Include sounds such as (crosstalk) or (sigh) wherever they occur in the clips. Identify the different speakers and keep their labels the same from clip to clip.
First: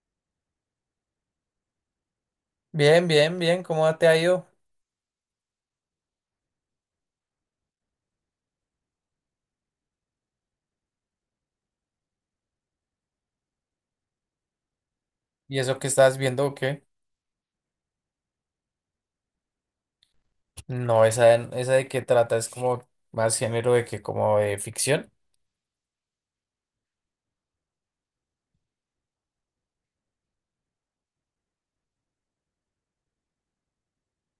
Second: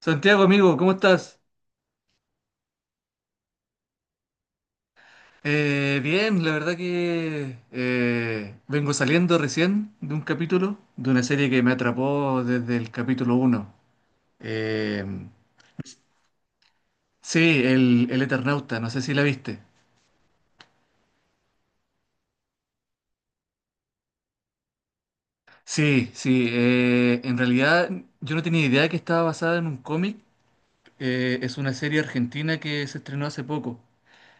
Speaker 1: Santiago, amigo, ¿cómo estás?
Speaker 2: Bien, bien, bien, ¿cómo te ha ido?
Speaker 1: Bien, la verdad que vengo saliendo recién de un capítulo, de una serie que me atrapó desde el capítulo uno. Eh,
Speaker 2: ¿Y eso que estás viendo o qué?
Speaker 1: sí, el Eternauta, no sé si la viste.
Speaker 2: No, esa, esa de qué trata es como más género de que como de ficción.
Speaker 1: Sí, sí, en realidad yo no tenía idea que estaba basada en un cómic. Es una serie argentina que se estrenó hace poco.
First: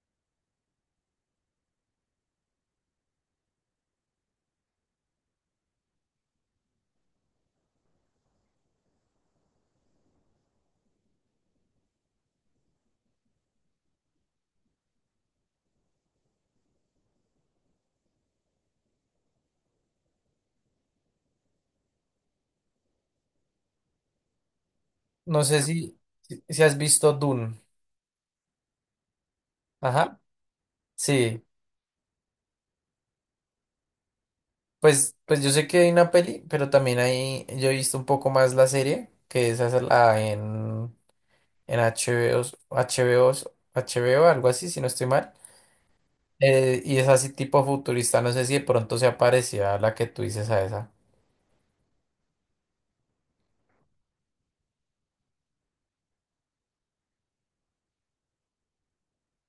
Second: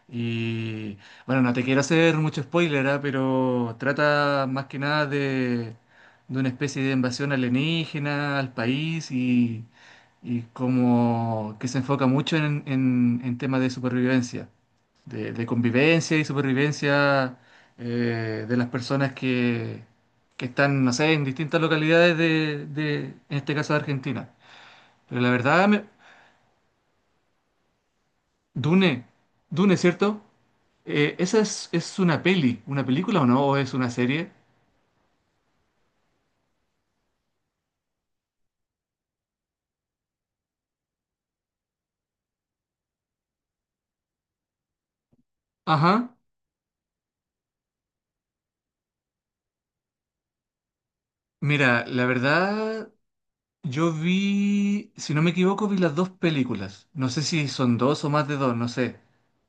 Speaker 1: Y bueno, no te quiero hacer mucho spoiler, ¿ah? Pero trata más que nada de una especie de invasión alienígena al país y como que se enfoca mucho en temas de supervivencia, de convivencia y supervivencia de las personas que están, no sé, en distintas localidades en este caso de Argentina. Pero la
Speaker 2: No sé
Speaker 1: verdad
Speaker 2: si, si si has visto Dune.
Speaker 1: Dune, Dune,
Speaker 2: Ajá,
Speaker 1: ¿cierto? Eh, ¿esa
Speaker 2: sí.
Speaker 1: es, Es una peli, una película o no? ¿O es una serie?
Speaker 2: Pues yo sé que hay una peli, pero también hay, yo he visto un poco más la serie, que esa es la en HBO, HBO, HBO, algo así, si no estoy mal.
Speaker 1: Ajá.
Speaker 2: Y es así tipo futurista, no sé si de pronto se aparecía la que tú dices a esa.
Speaker 1: Mira, la verdad, yo vi, si no me equivoco, vi las dos películas. No sé si son dos o más de dos, no sé.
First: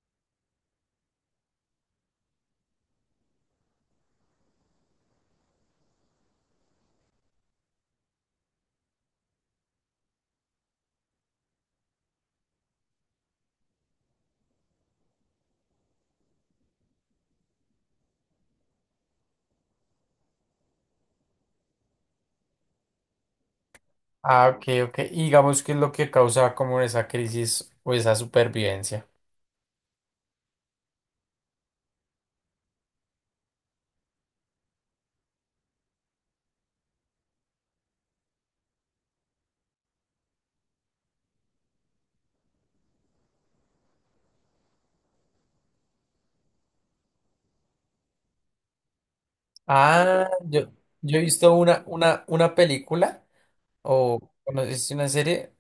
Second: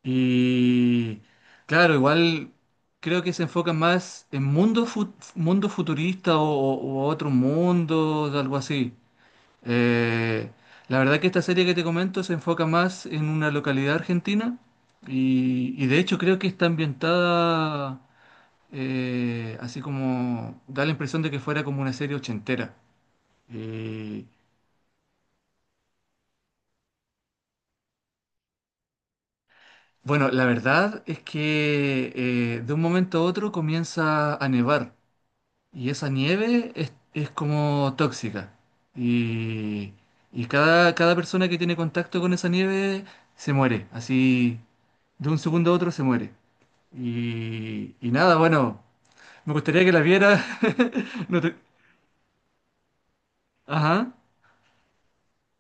Speaker 1: Y claro, igual creo que se enfocan más en mundo futurista o otro mundo, algo así. Eh, la verdad que esta serie que te comento se enfoca más en una localidad argentina y de hecho creo que está ambientada así como da la impresión de que fuera como una serie ochentera. Y
Speaker 2: Ah, ok, ok. Y digamos qué es lo que causa como esa crisis o esa supervivencia.
Speaker 1: bueno, la verdad es que de un momento a otro comienza a nevar y esa nieve es como tóxica y, cada persona que tiene contacto con esa nieve se muere, así de un segundo a otro se muere. Y nada, bueno, me gustaría que la
Speaker 2: Ah,
Speaker 1: viera.
Speaker 2: yo he
Speaker 1: (laughs) No
Speaker 2: visto
Speaker 1: te-
Speaker 2: una película
Speaker 1: Ajá.
Speaker 2: o bueno, es una serie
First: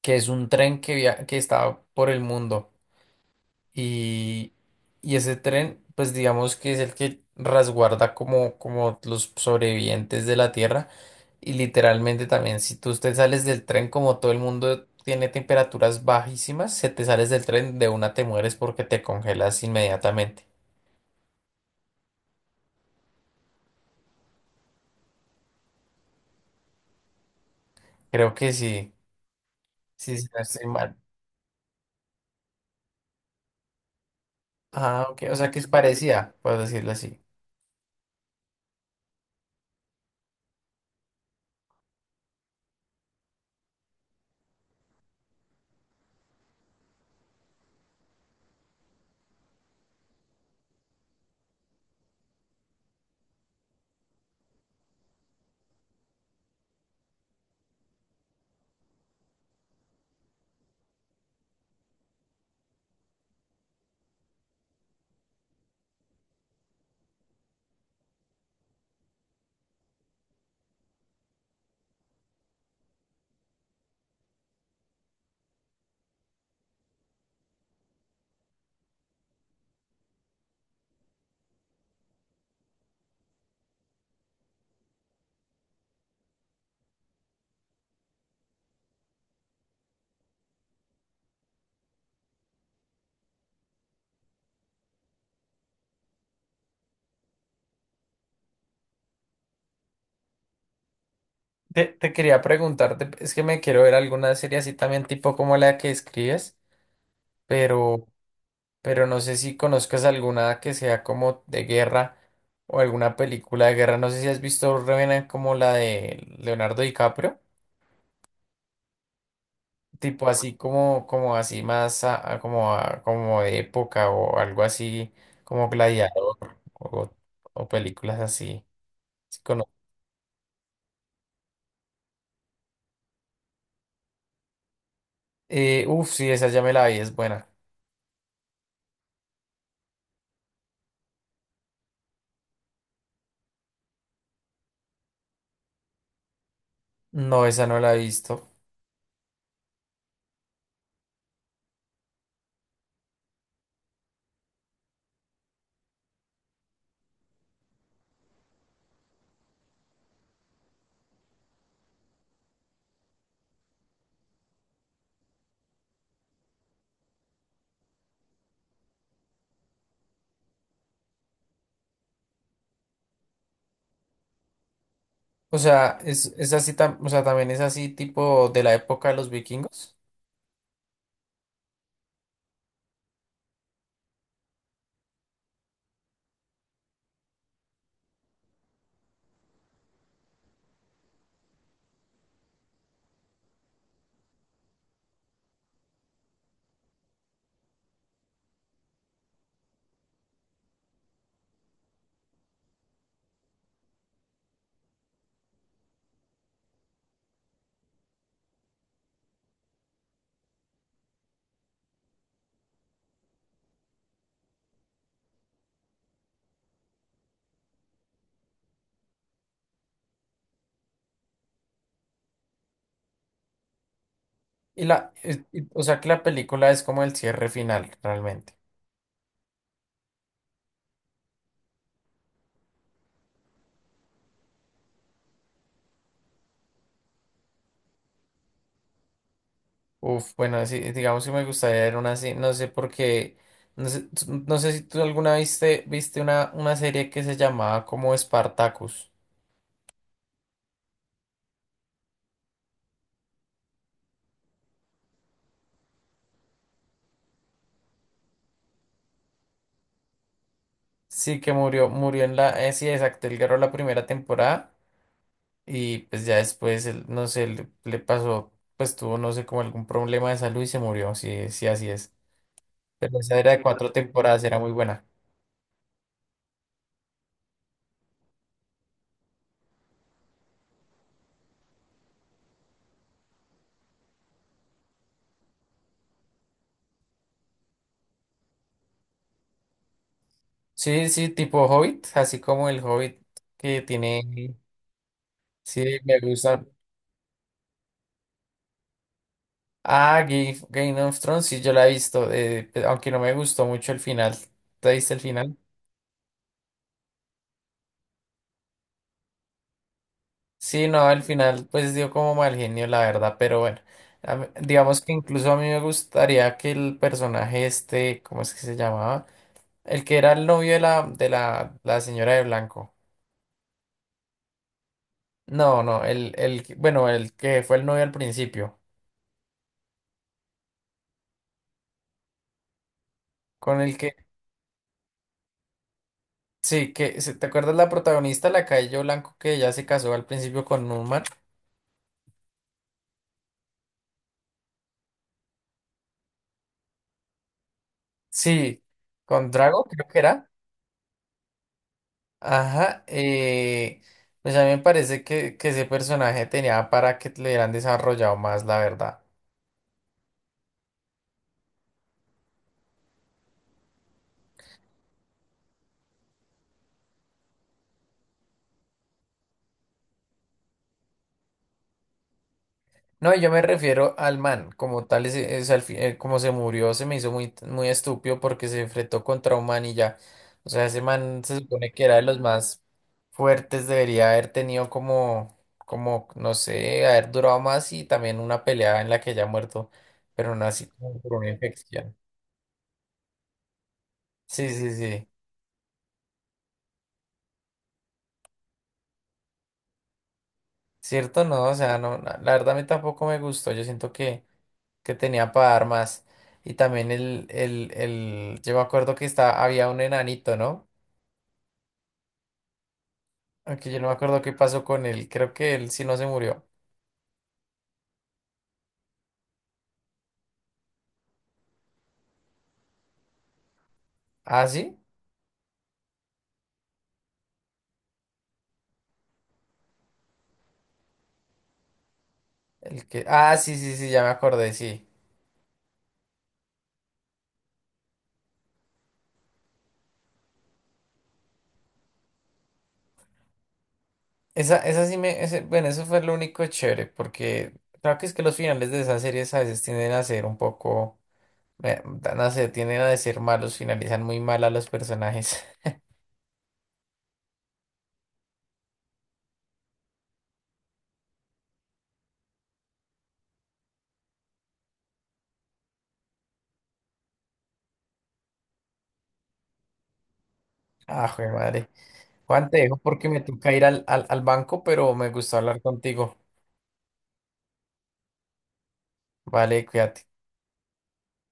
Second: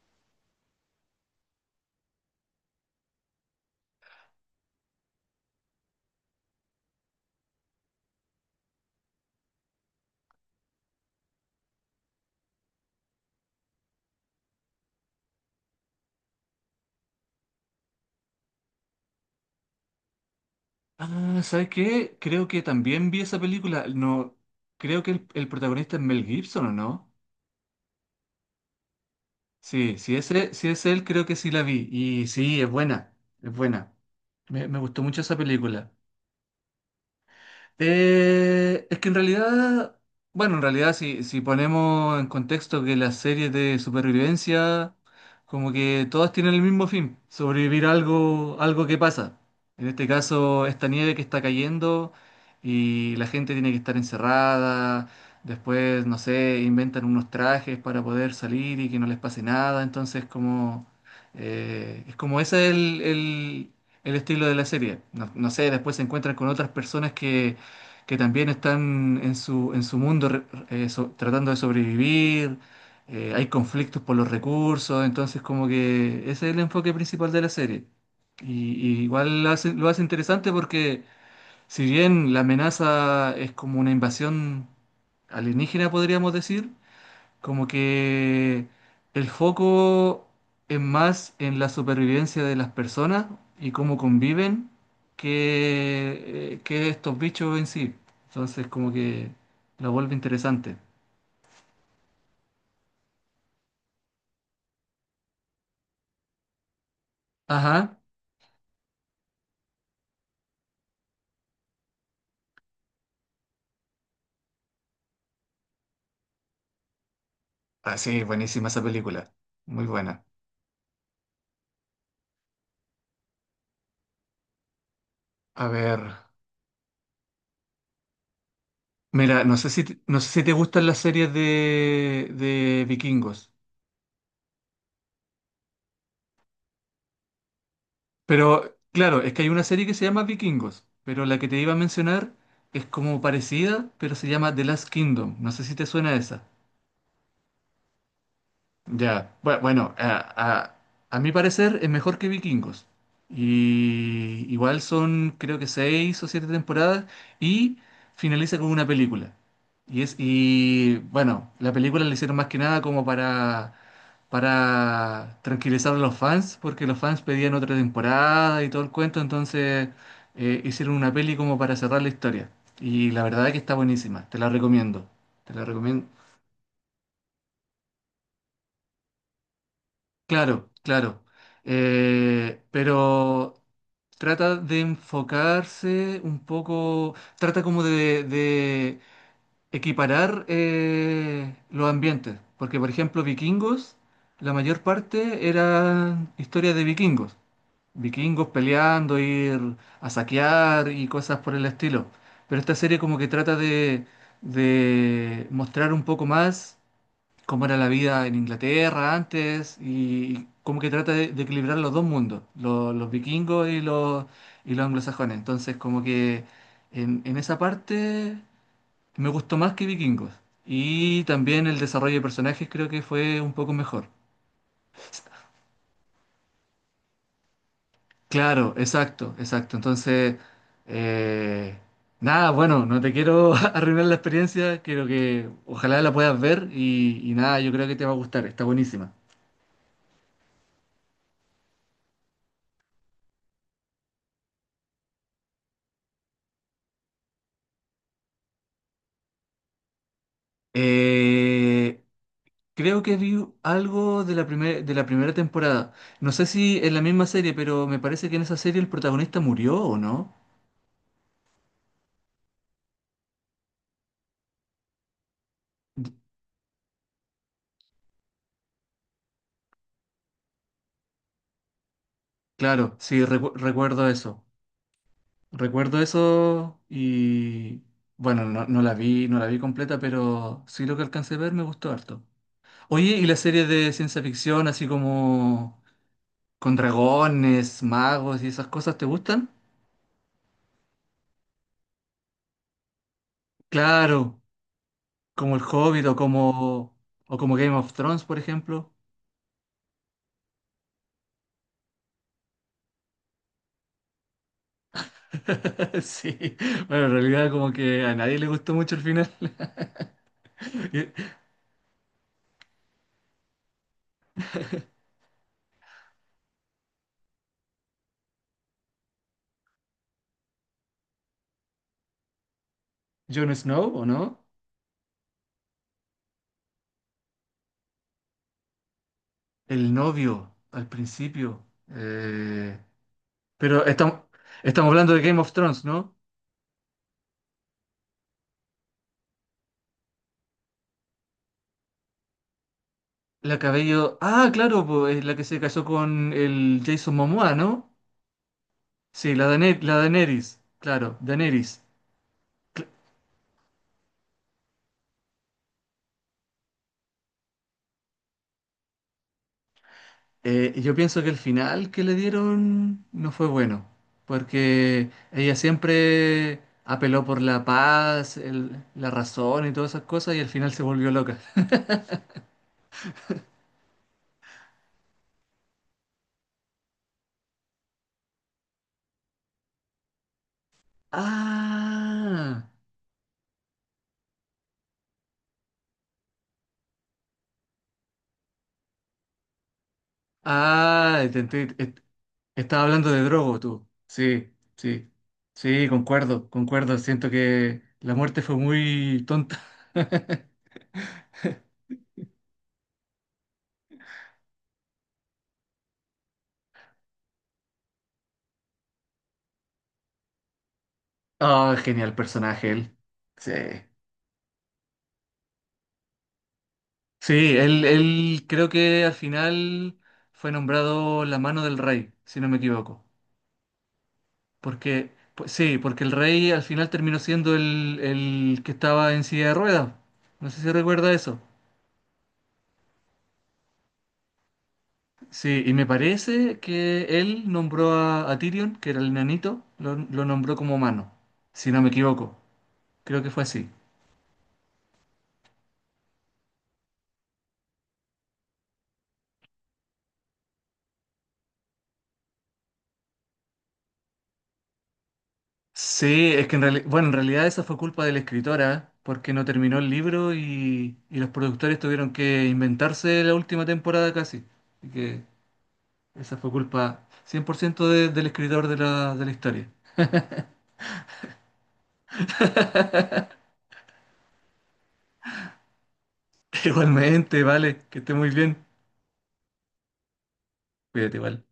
Speaker 2: que es un tren que está por el mundo. Y, y ese tren, pues digamos que es el que resguarda como, como los sobrevivientes de la Tierra. Y literalmente también, si tú te sales del tren, como todo el mundo tiene temperaturas bajísimas, si te sales del tren, de una te mueres porque te congelas inmediatamente.
Speaker 1: Ah, ¿sabes qué? Creo que también vi esa película. No, creo que el protagonista es Mel Gibson, ¿o no?
Speaker 2: Creo que sí,
Speaker 1: Sí, si
Speaker 2: sí, sí, no
Speaker 1: ese,
Speaker 2: estoy
Speaker 1: si es
Speaker 2: mal.
Speaker 1: él, creo que sí la vi. Y sí, es buena, es buena. Me gustó
Speaker 2: Ah,
Speaker 1: mucho
Speaker 2: ok,
Speaker 1: esa
Speaker 2: o sea que es
Speaker 1: película.
Speaker 2: parecida, por decirlo así.
Speaker 1: Es que en realidad, bueno, en realidad si, si ponemos en contexto que las series de supervivencia, como que todas tienen el mismo fin, sobrevivir a algo, algo que pasa. En este caso, esta nieve que está cayendo y la gente tiene que estar encerrada, después, no sé, inventan unos trajes para poder salir y que no les pase nada, entonces como, es como ese es el estilo de la serie. No, no sé, después se encuentran con otras personas que también están en su mundo tratando de sobrevivir, hay conflictos por los recursos, entonces como que ese es el enfoque principal de la serie. Y, y igual lo hace interesante porque si bien la amenaza es como una invasión alienígena, podríamos decir, como que el foco es más en la supervivencia de las personas y cómo conviven que estos bichos en sí. Entonces, como que lo vuelve interesante.
Speaker 2: Te quería preguntarte, es que me quiero ver alguna serie así también tipo como la que escribes,
Speaker 1: Ajá.
Speaker 2: pero... pero no sé si conozcas alguna que sea como de guerra o alguna película de guerra. No sé si has visto Revenant como la de Leonardo DiCaprio,
Speaker 1: Ah, sí, buenísima esa película. Muy buena.
Speaker 2: tipo así como, como así más a- como de época o algo así
Speaker 1: A
Speaker 2: como
Speaker 1: ver.
Speaker 2: Gladiador o, o películas así. Sí
Speaker 1: Mira, no sé
Speaker 2: cono-
Speaker 1: si, no sé si te gustan las series de vikingos.
Speaker 2: Uf, sí, esa ya me la vi, es buena.
Speaker 1: Pero claro, es que hay una serie que se llama Vikingos, pero la que te iba a mencionar es como parecida, pero se llama The Last Kingdom. No sé si te suena esa.
Speaker 2: No, esa no la he visto.
Speaker 1: Ya, bueno, a mi parecer es mejor que Vikingos. Y igual son creo que seis o siete temporadas y finaliza con una película. Y es, y bueno, la película la hicieron más que nada como para tranquilizar a los fans, porque los fans pedían otra temporada y todo el cuento, entonces hicieron una peli como para cerrar la historia. Y la verdad es que está buenísima, te la recomiendo. Te
Speaker 2: O
Speaker 1: la
Speaker 2: sea,
Speaker 1: recomiendo.
Speaker 2: es así, o sea, también es así tipo de la época de los vikingos.
Speaker 1: Claro, claro. Pero trata de enfocarse un poco, trata como de equiparar los ambientes, porque por ejemplo, Vikingos, la mayor parte eran historias de vikingos. Vikingos peleando, ir a saquear y cosas por el estilo. Pero esta serie como que trata de mostrar un poco más cómo era la vida en Inglaterra antes y como que trata de equilibrar los dos mundos, los vikingos y los anglosajones. Entonces como que en esa parte me gustó más que vikingos. Y también el desarrollo de personajes creo que fue un poco mejor.
Speaker 2: O sea que la película es como el cierre final, realmente.
Speaker 1: Claro, exacto, exacto. Entonces, eh, nada, bueno, no te quiero (laughs) arruinar la experiencia, quiero que ojalá la puedas ver y nada, yo creo que te va a gustar, está buenísima.
Speaker 2: Uf, bueno, sí, digamos que me gustaría ver una así, no sé por qué, no sé, no sé si tú alguna viste una serie que se llamaba como Spartacus.
Speaker 1: Eh, creo que vi algo de de la primera temporada. No sé si en la misma serie, pero me parece que en esa serie el protagonista murió o no.
Speaker 2: Sí, que murió en la, sí, exacto, él ganó la primera temporada y pues ya después, él, no sé, le pasó, pues tuvo, no sé, como algún problema de salud y se murió, sí, sí, así es.
Speaker 1: Claro,
Speaker 2: Pero
Speaker 1: sí,
Speaker 2: esa era de cuatro
Speaker 1: recuerdo
Speaker 2: temporadas,
Speaker 1: eso.
Speaker 2: era muy buena.
Speaker 1: Recuerdo eso y bueno, no, no la vi, no la vi completa, pero sí lo que alcancé a ver me gustó harto. Oye, ¿y las series de ciencia ficción, así como con dragones, magos y esas cosas, te gustan?
Speaker 2: Sí, sí, tipo Hobbit, así como el Hobbit que
Speaker 1: Claro,
Speaker 2: tiene.
Speaker 1: como El
Speaker 2: Sí,
Speaker 1: Hobbit
Speaker 2: me gusta.
Speaker 1: o como Game of Thrones, por ejemplo.
Speaker 2: Ah, Game of Thrones, sí, yo la he visto, aunque no me gustó mucho el final. ¿Te viste el final?
Speaker 1: (laughs) Sí, bueno, en realidad como que a nadie le gustó mucho el final.
Speaker 2: Sí,
Speaker 1: (laughs) Y-
Speaker 2: no, el final pues dio como mal genio, la verdad, pero bueno. Digamos que incluso a mí me gustaría que el personaje este, ¿cómo es que se llamaba? El que era el novio de la señora de blanco.
Speaker 1: Jon Snow, ¿o no?
Speaker 2: No, no, bueno, el que fue el novio al principio.
Speaker 1: El novio, al principio.
Speaker 2: Con
Speaker 1: Pero
Speaker 2: el que
Speaker 1: estamos, Estamos hablando de Game of Thrones, ¿no?
Speaker 2: sí, que ¿te acuerdas la protagonista, la Cabello Blanco, que ya se casó al principio con Numan?
Speaker 1: La cabello... Ah, claro, pues, es la que se casó con el Jason Momoa, ¿no?
Speaker 2: Sí,
Speaker 1: Sí,
Speaker 2: con Drago,
Speaker 1: La
Speaker 2: creo que era.
Speaker 1: Daenerys, claro, Daenerys.
Speaker 2: Ajá, pues a mí me parece que ese personaje tenía para que le hubieran desarrollado más, la verdad.
Speaker 1: Yo pienso que el final que le dieron no fue bueno, porque ella siempre apeló por la paz, la razón y todas esas cosas, y al final se volvió loca.
Speaker 2: No, y yo me refiero al man, como tal, como se murió, se me hizo muy, muy estúpido porque se enfrentó contra un man y ya. O sea, ese man se supone que era de los
Speaker 1: Ah,
Speaker 2: más fuertes, debería haber tenido como, no sé, haber durado más y también una pelea en la que ya muerto, pero no así
Speaker 1: ah,
Speaker 2: como por una infección.
Speaker 1: estaba hablando de Drogo tú. Sí,
Speaker 2: Sí, sí,
Speaker 1: sí,
Speaker 2: sí.
Speaker 1: sí, concuerdo, concuerdo. Siento que la muerte fue muy tonta. (laughs)
Speaker 2: Cierto, no, o sea, no, la verdad a mí tampoco me gustó. Yo siento que tenía para dar más. Y también yo me acuerdo que estaba, había un enanito, ¿no?
Speaker 1: Ah, genial personaje él. Sí.
Speaker 2: Aunque yo no me acuerdo qué pasó con él. Creo que él sí no se murió.
Speaker 1: Sí, él creo que al final fue nombrado la mano del rey, si no me equivoco.
Speaker 2: ¿Ah, sí?
Speaker 1: Porque, pues, sí, porque el rey al final terminó siendo el que estaba en silla de ruedas. No sé si recuerda eso.
Speaker 2: El que, ah, sí, sí, sí, ya me acordé, sí.
Speaker 1: Sí, y me parece que él nombró a Tyrion, que era el nanito, lo nombró como mano, si no me equivoco. Creo que fue así.
Speaker 2: Esa sí me, bueno, eso fue lo único chévere, porque creo que es que los finales de esas series a veces tienden a ser un poco, eh, no sé, tienden a ser malos, finalizan muy mal a los personajes. (laughs)
Speaker 1: Sí, es que en realidad, bueno, en realidad esa fue culpa de la escritora, porque no terminó el libro y los productores tuvieron que inventarse la última temporada casi. Así que esa fue culpa 100% del escritor de la historia.
Speaker 2: Ah, joder, madre. Juan, te dejo porque me toca ir al banco, pero me gustó hablar contigo.
Speaker 1: (laughs) Igualmente, vale, que esté muy bien.
Speaker 2: Vale, cuídate.
Speaker 1: Cuídate igual.